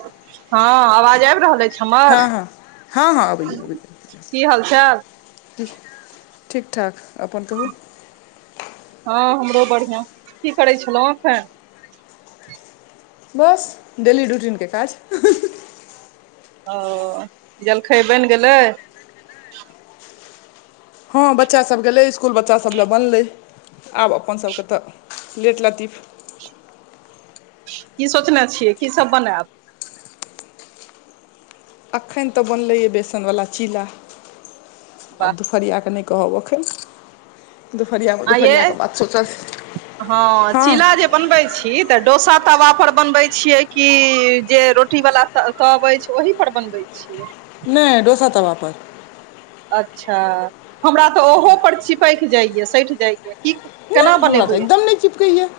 हँ, आवाज आबि रहल हँ अछि। हँ हँ हँ [unintelligible] की हालचाल? की ठीक ठाक अपन कहू। हँ हमरो बढ़िआं की करै छलहुँ एखन? बस डेली रूटीनके काज। ओ जलखै बनि गेलै? हँ बच्चासभ गेलै इसकुल बच्चासभ लेल बनलै। आब अपन सभके तऽ लेट लगती। की सोचने छियै की सब बनायब? अखैन तऽ बनलैय य बेसनवला चीला वाह आब दु फरिया कऽ नहि कहब एखन। दुपहरियामे आ ये दुपहरिया के बात सोचल जेतै हँ हां। चीला जे बनबै छी तऽ डोसा तवा पर बनबै छियै कि जे रोटी बाला त कहबै अछि ओहि पर बनबै छीयै। नहि दोसर तावा पर। अच्छा हमरा तऽ ओहो पर चिपैक जाइया सठि जाइय। की केना नहि हमरा तऽ बनेबै? एकदम नहि चिपकैए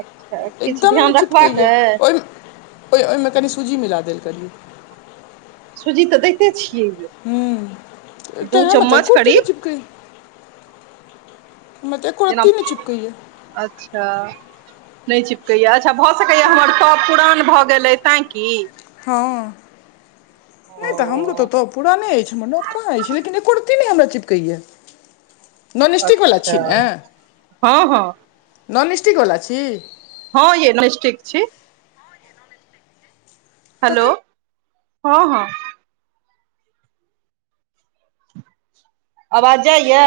अच्छा किछु एकदम नहि ध्यान रखबाक चिपकैए अइ? ओहिमे ओहि ओहिमे कनि सूजी मिला देल करियौ। सूजी तऽ दैते छियै हू तऽ दू चम्मच [unintelligible] करीब चिपकै हम त एको जेना रत्ती नहि चिपकैय या। अच्छा नहि चिपकैया अच्छा भऽ सकैया हमर तब पुरान भऽ गेलै तैं की? हँ नहि तऽ हमरो तऽ ओ तब पुराने अछि हम नब कहां अछि लेकिन एको रति नहि हमरा चिपकैया। अच्छा हँ हँ। नॉन स्टिकवला छी? हँ यैय नस्टीक छी। तखन हेलो हँ हँ आवाज जाय या?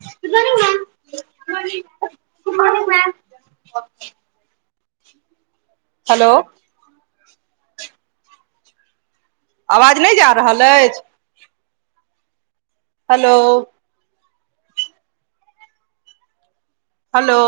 [unintelligible] हेलो आवाज नहि जा रहल अछि। Hello hello